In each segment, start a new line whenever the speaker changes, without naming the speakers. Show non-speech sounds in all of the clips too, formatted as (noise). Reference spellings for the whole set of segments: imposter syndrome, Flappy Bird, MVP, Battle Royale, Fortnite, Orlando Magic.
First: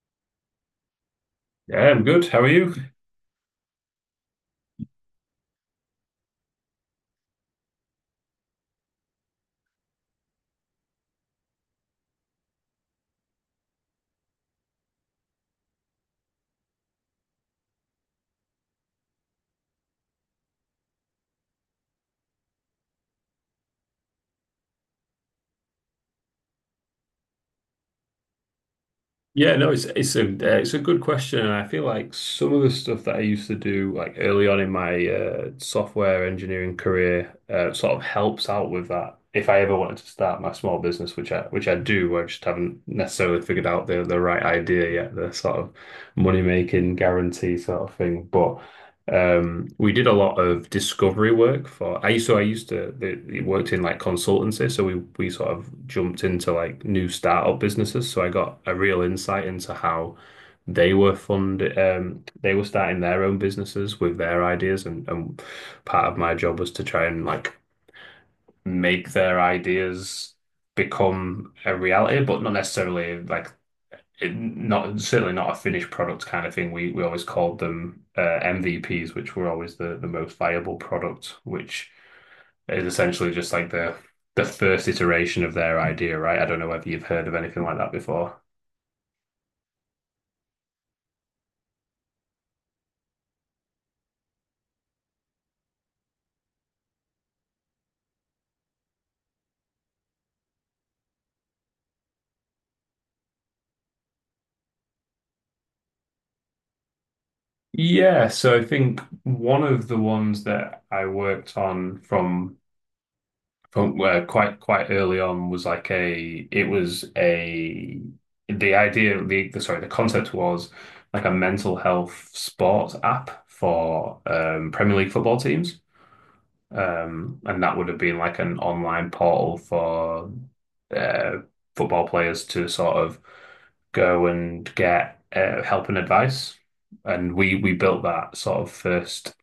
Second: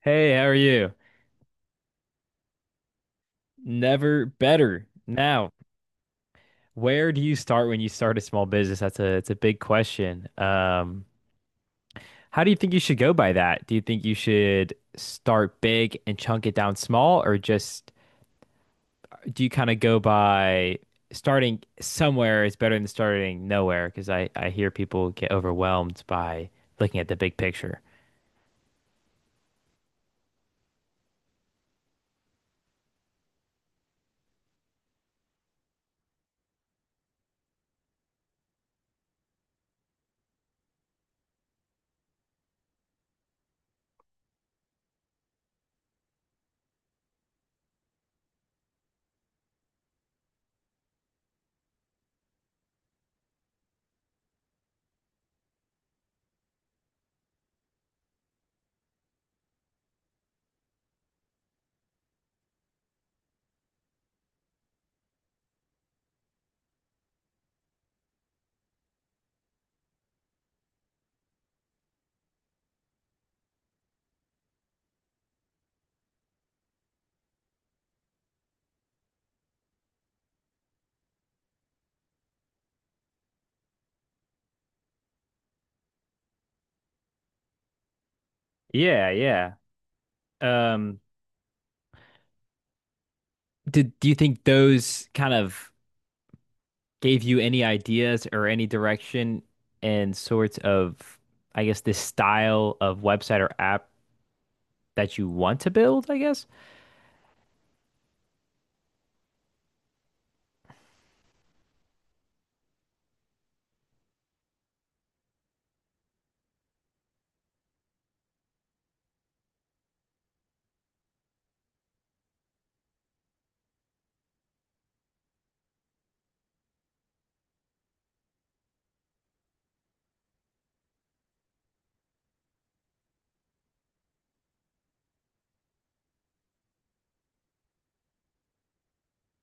Hey, how are you?
Yeah, I'm good. How are you?
Never better. Now, where do you start when you start a small business? That's a it's a big question. How do you think you should go by that? Do you think you should start big and chunk it down small, or just do you kind of go by starting somewhere is better than starting nowhere? Because I hear people get overwhelmed by looking at the big picture.
Yeah, no, it's it's a good question, and I feel like some of the stuff that I used to do like early on in my software engineering career sort of helps out with that. If I ever wanted to start my small business, which I do, I just haven't necessarily figured out the right idea yet, the sort of money making guarantee sort of thing. But we did a lot of discovery work for I so I used to the, it worked in like consultancy, so we sort of jumped into like new startup businesses. So I got a real insight into how they were funded. They were starting their own businesses with their ideas, and part of my job was to try and like make their ideas become a reality, but not necessarily like it, not certainly not a finished product kind of thing. We always called them MVPs, which were always the most viable product, which is essentially just like the first iteration of their idea, right? I don't know whether you've heard of anything like that before.
Yeah, yeah. Um, do you think those kind of gave you any ideas or any direction and sorts of, I guess, this style of website or app that you want to build, I guess?
Yeah, so I think one of the ones that I worked on from where quite quite early on was like a it was a the idea the sorry the concept was like a mental health sports app for Premier League football teams, and that would have been like an online portal for uh, football players to sort of go and get help and advice. And we built that sort of first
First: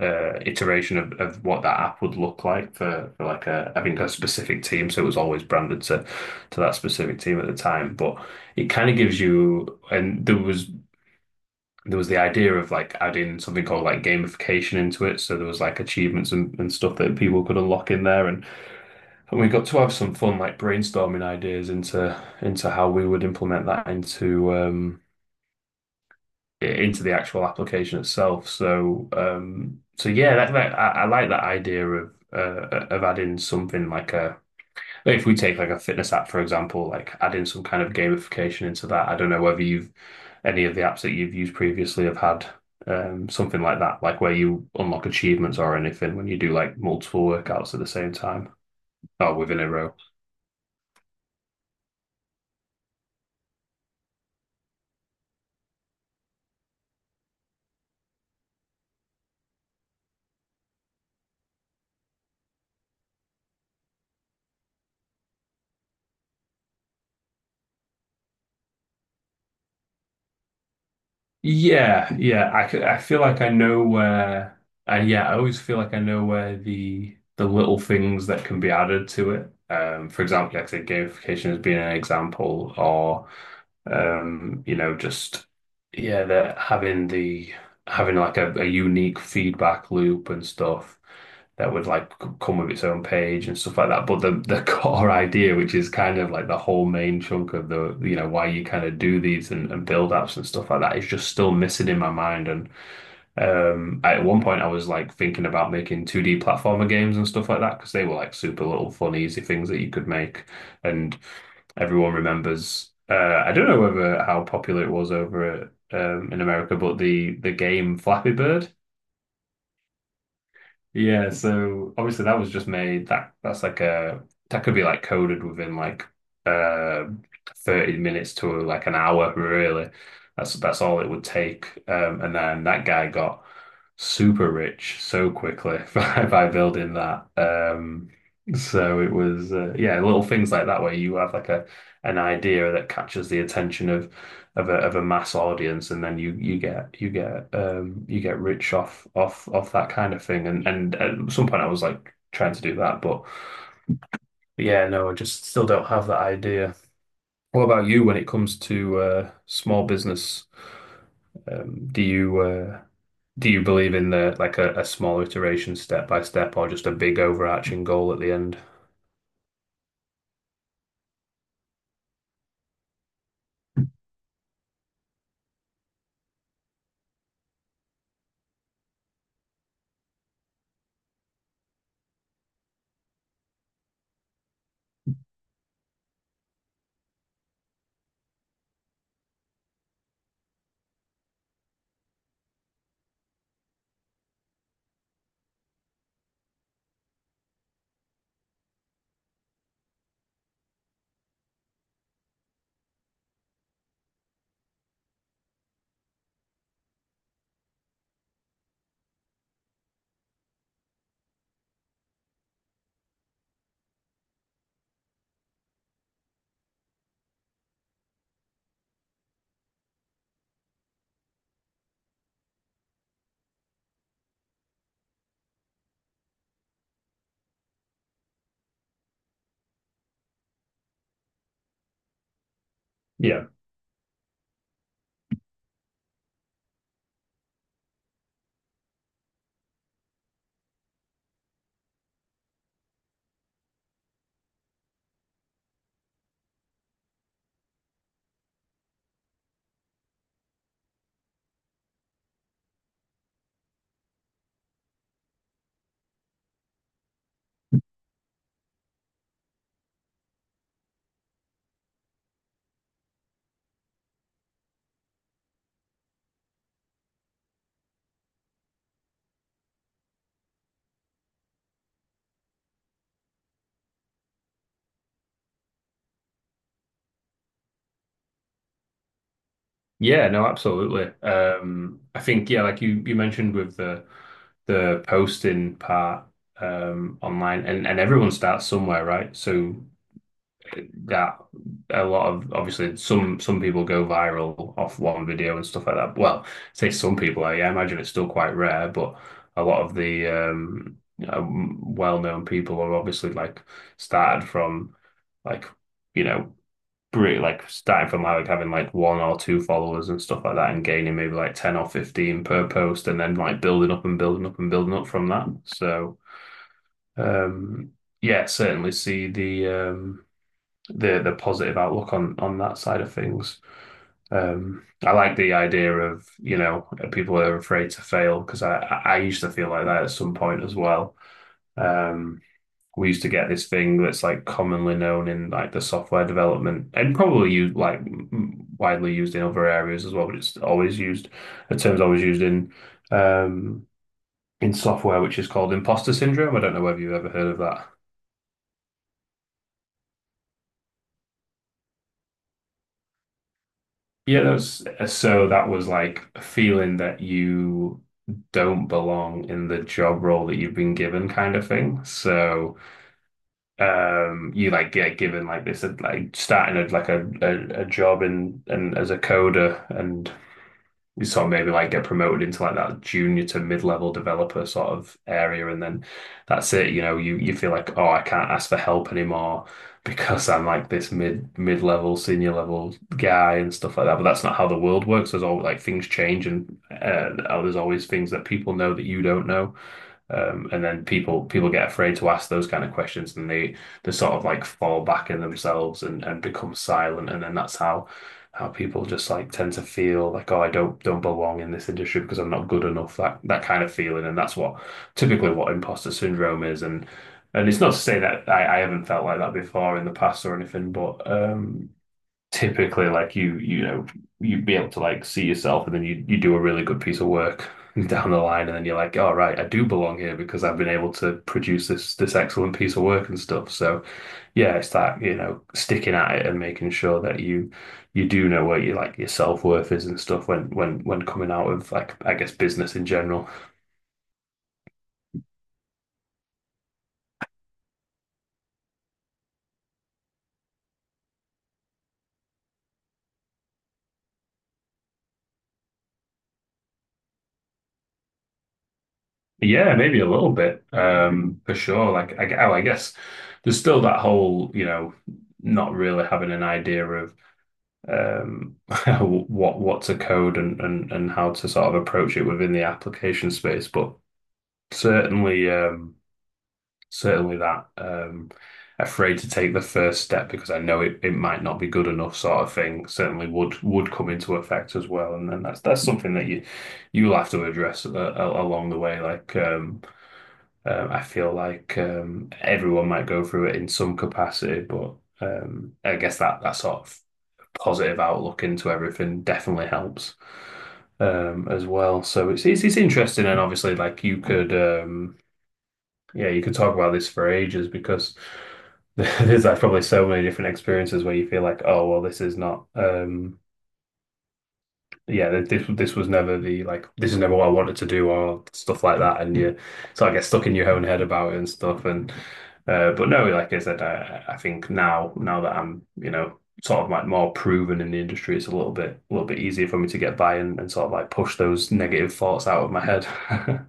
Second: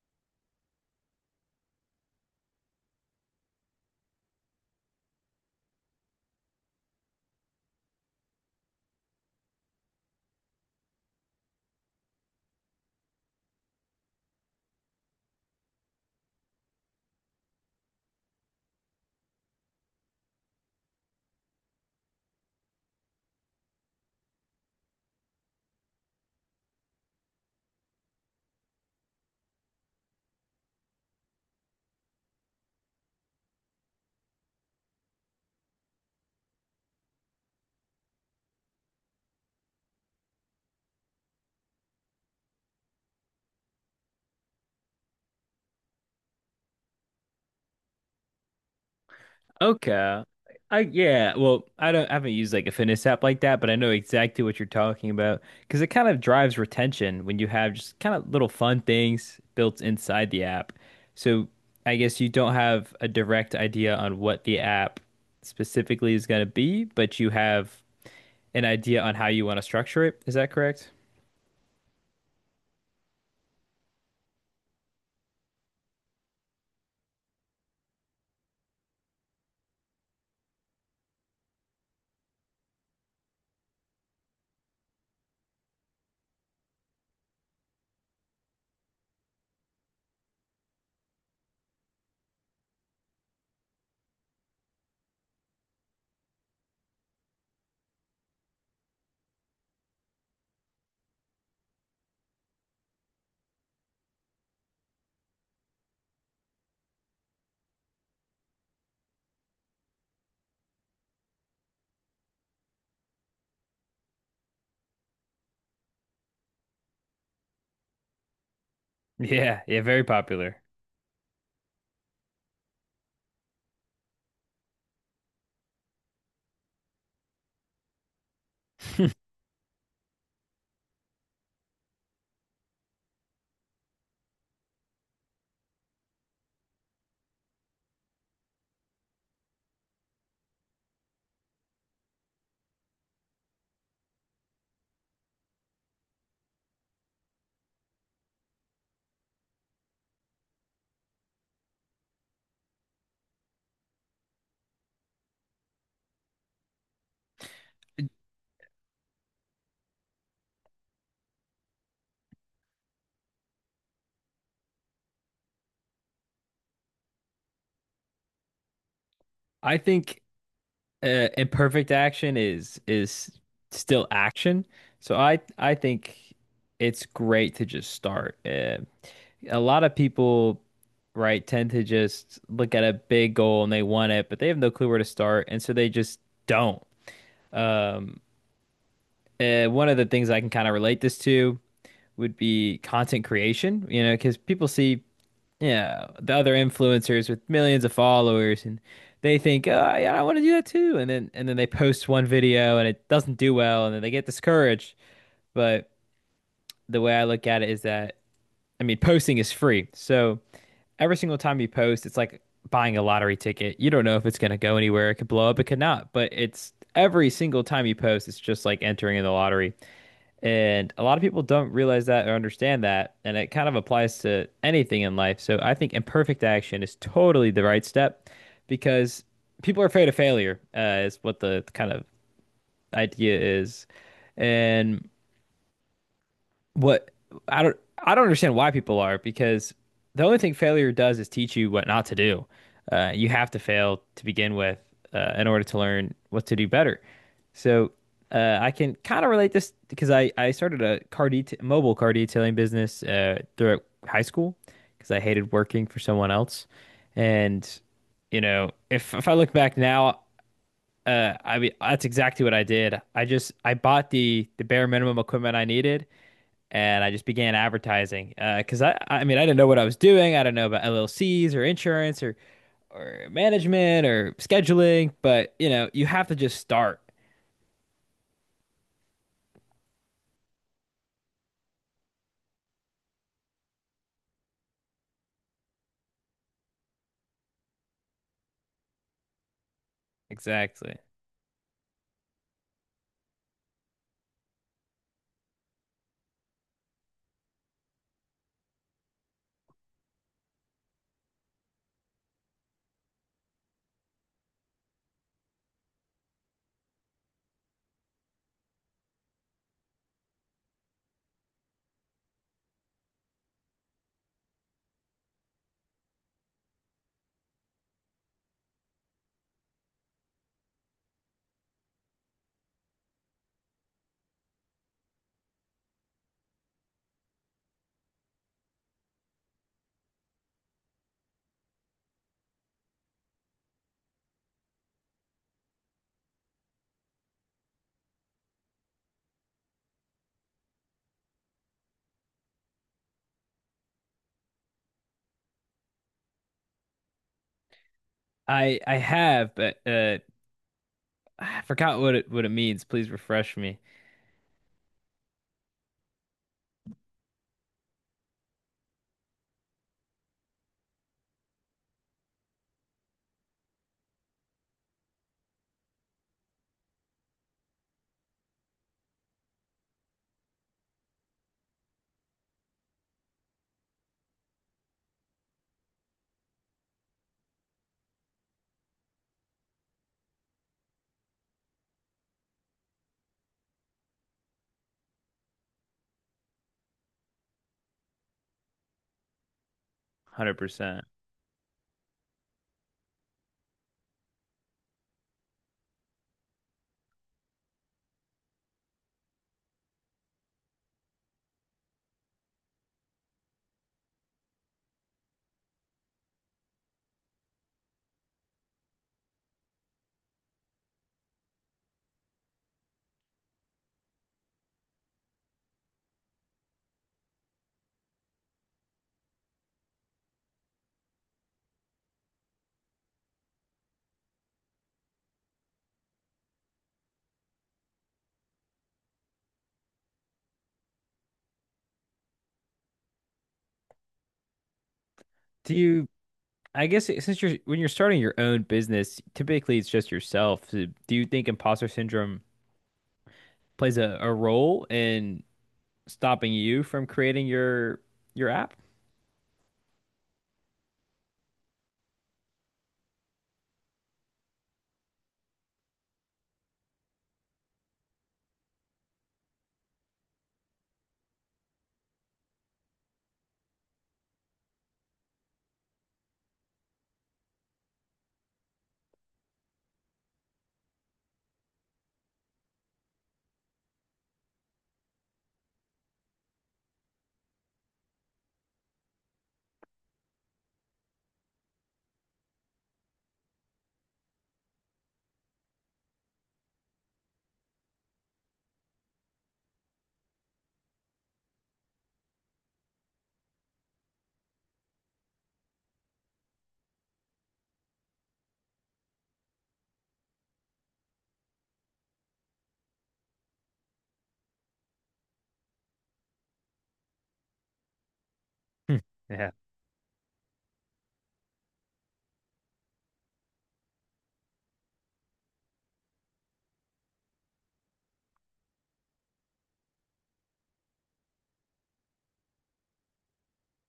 iteration of, what that app would look like for, like a I think a specific team. So it was always branded to that specific team at the time. But it kind of gives you, and there was the idea of like adding something called like gamification into it. So there was like achievements and stuff that people could unlock in there, and we got to have some fun like brainstorming ideas into how we would implement that into the actual application itself. So, so yeah, I like that idea of of adding something like a, like if we take like a fitness app for example, like adding some kind of gamification into that. I don't know whether you've any of the apps that you've used previously have had something like that, like where you unlock achievements or anything when you do like multiple workouts at the same time or within a row.
Okay. I yeah, well, I haven't used like a fitness app like that, but I know exactly what you're talking about because it kind of drives retention when you have just kind of little fun things built inside the app. So I guess you don't have a direct idea on what the app specifically is going to be, but you have an idea on how you want to structure it. Is that correct?
Yeah, yeah. I feel like I know where, and yeah, I always feel like I know where the little things that can be added to it. For example, like I said, gamification has been an example. Or you know, just yeah, that having the having like a unique feedback loop and stuff that would like come with its own page and stuff like that. But the (laughs) core idea, which is kind of like the whole main chunk of the, you know, why you kind of do these and build apps and stuff like that, is just still missing in my mind. And. At one point, I was like thinking about making 2D platformer games and stuff like that because they were like super little fun, easy things that you could make. And everyone remembers. I don't know whether how popular it was over in America, but the game Flappy Bird.
Yeah, yeah, very popular.
Yeah, so obviously that was just made, that could be like coded within like uh 30 minutes to like an
(laughs)
hour really. That's all it would take. And then that guy got super rich so quickly (laughs) by, building that. So it was yeah, little things like that where you have like a an idea that catches the attention of a mass audience, and then you get rich off that kind of thing. And at some point I was like trying to do that, but yeah, no, I just still don't have that idea. What about you when it comes to small business? Do you believe in the, like, a small iteration step by step, or just a big overarching goal at the end?
I think imperfect action is still action. So I think it's great to just start. A lot of people, right, tend to just look at a big goal and they want it, but they have no clue where to start, and so they just don't. One of the things I can kind of relate this to would be content creation, you know, because people see, yeah, the other influencers with millions of followers, and they think, "Oh, yeah, I want to do that too." And then they post one video and it doesn't do well, and then they get discouraged. But the way I look at it is that, I mean, posting is free. So every single time you post, it's like buying a lottery ticket. You don't know if it's gonna go anywhere. It could blow up, it could not. But it's every single time you post, it's just like entering in the lottery. And a lot of people don't realize that or understand that. And it kind of applies to anything in life. So I think imperfect action is totally the right step because people are afraid of failure, is what the kind of idea
Yeah.
is. And what I don't understand why people are, because the only thing failure does is teach you what not to do. You have to fail to begin with in order to learn what to do better. So I can kind of relate this because I started a car det mobile car detailing business throughout high school because I hated working for someone else. And you know, if I look back now, I mean that's exactly what I did. I just I bought the bare minimum equipment I needed and I just began advertising because I mean I didn't know what I was doing. I didn't know about LLCs or insurance or management or scheduling, but you know you have to just start.
Yeah, no, absolutely. I think, yeah, like you mentioned with the posting part, online. And everyone starts somewhere, right? So
Exactly.
that a lot of, obviously, some people go viral off one video and stuff like that. Well, say some people, I imagine it's still quite rare, but a lot of the well-known people are obviously like started from, like, you know, really, like starting from like having like one or two followers and stuff like that, and gaining maybe like 10 or 15 per post, and then like building up and building up and building up from that. So um yeah, certainly see the positive outlook on that side of things. I like the idea of, people are afraid to fail, because I used to feel like that at some point as well. Um we used to get this thing that's like commonly known in like the software development, and probably used like widely used in other areas as well, but it's always used, the term's always used um in software, which is called imposter syndrome. I don't know whether you've ever heard of that.
I have, but I forgot what it means. Please refresh me.
Yeah, that's so that was like a feeling that you don't belong in the job role that you've been given kind of thing. So you like get given like this like starting a job and as a coder, and you sort of maybe like get promoted into like that junior to mid-level developer sort of area, and then that's it, you know, you feel like, oh, I can't ask for help anymore, because I'm like this mid-level senior level guy and stuff like that. But that's not how the world works. There's all, like, things change, and there's always things that people know that you don't know, and
100%.
then people get afraid to ask those kind of questions, and they sort of like fall back in themselves, and become silent. And then that's how people just like tend to feel like, oh, I don't belong in this industry, because I'm not good enough. That, kind of feeling, and that's what, typically, what imposter syndrome is. And it's not to say that I haven't felt like that before in the past or anything, but typically, like, you know, you'd be able to like see yourself, and then you do a really good piece of work (laughs) down the line, and then you're like, all right, I do belong here, because I've been able to produce this excellent piece of work and stuff. So yeah, it's that, sticking at it and making sure that you do know where you, like, your self-worth is and stuff when when coming out of, like, I guess, business in general.
Do you, I guess it- since you're when you're starting your own business, typically it's just yourself. So do you think imposter syndrome plays a role in stopping you from creating your app?
Yeah, maybe a little bit, for sure. Like oh, I guess there's still that whole, you know, not really having an idea of um, (laughs) what to code, and how to sort of approach it within the application space. But certainly, certainly that, afraid to take the first step because I know it might not be good enough sort of thing, certainly would come into effect as well. And then that's something that you you'll have to address along the way. Like, I feel like, everyone might go through it in some capacity, but. I guess that sort of positive outlook into everything definitely helps, as well. So it's interesting, and obviously, like, you could, yeah, you could talk about this for ages, because (laughs) there's like probably so many different experiences where you feel like, oh, well, this is not. Yeah, th- this was never the like this is never what I wanted to do or
Hmm.
stuff like that,
(laughs)
and you sort of get stuck in your own head about it and stuff. And but no, like I said, I think now that I'm, you know, sort of like more proven in the industry, it's a little bit easier for me to get by, and sort of like push those negative thoughts out of my head. (laughs)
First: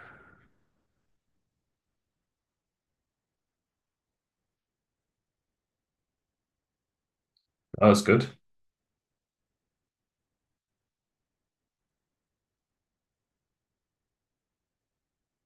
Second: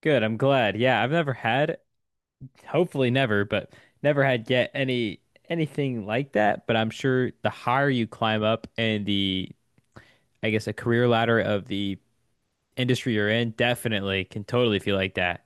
Good. I'm glad. Yeah, I've never had, hopefully never, but never had yet any anything like that. But I'm sure the
That
higher
was
you
good.
climb up and the, I guess, a career ladder of the industry you're in, definitely can totally feel like that.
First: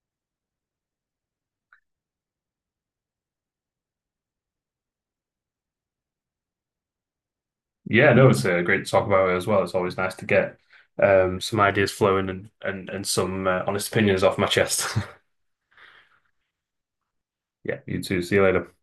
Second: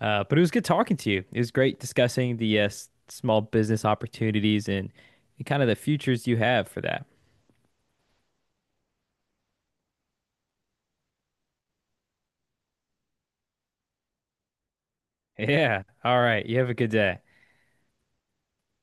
But it was good talking to you. It was great discussing the s- small business opportunities and kind of the futures you have for that.
Yeah, no, it's great to talk about it as well. It's always nice to get some ideas flowing and some honest opinions off my chest. (laughs)
Yeah. All right. You have a good day.
Yeah, you too. See you later.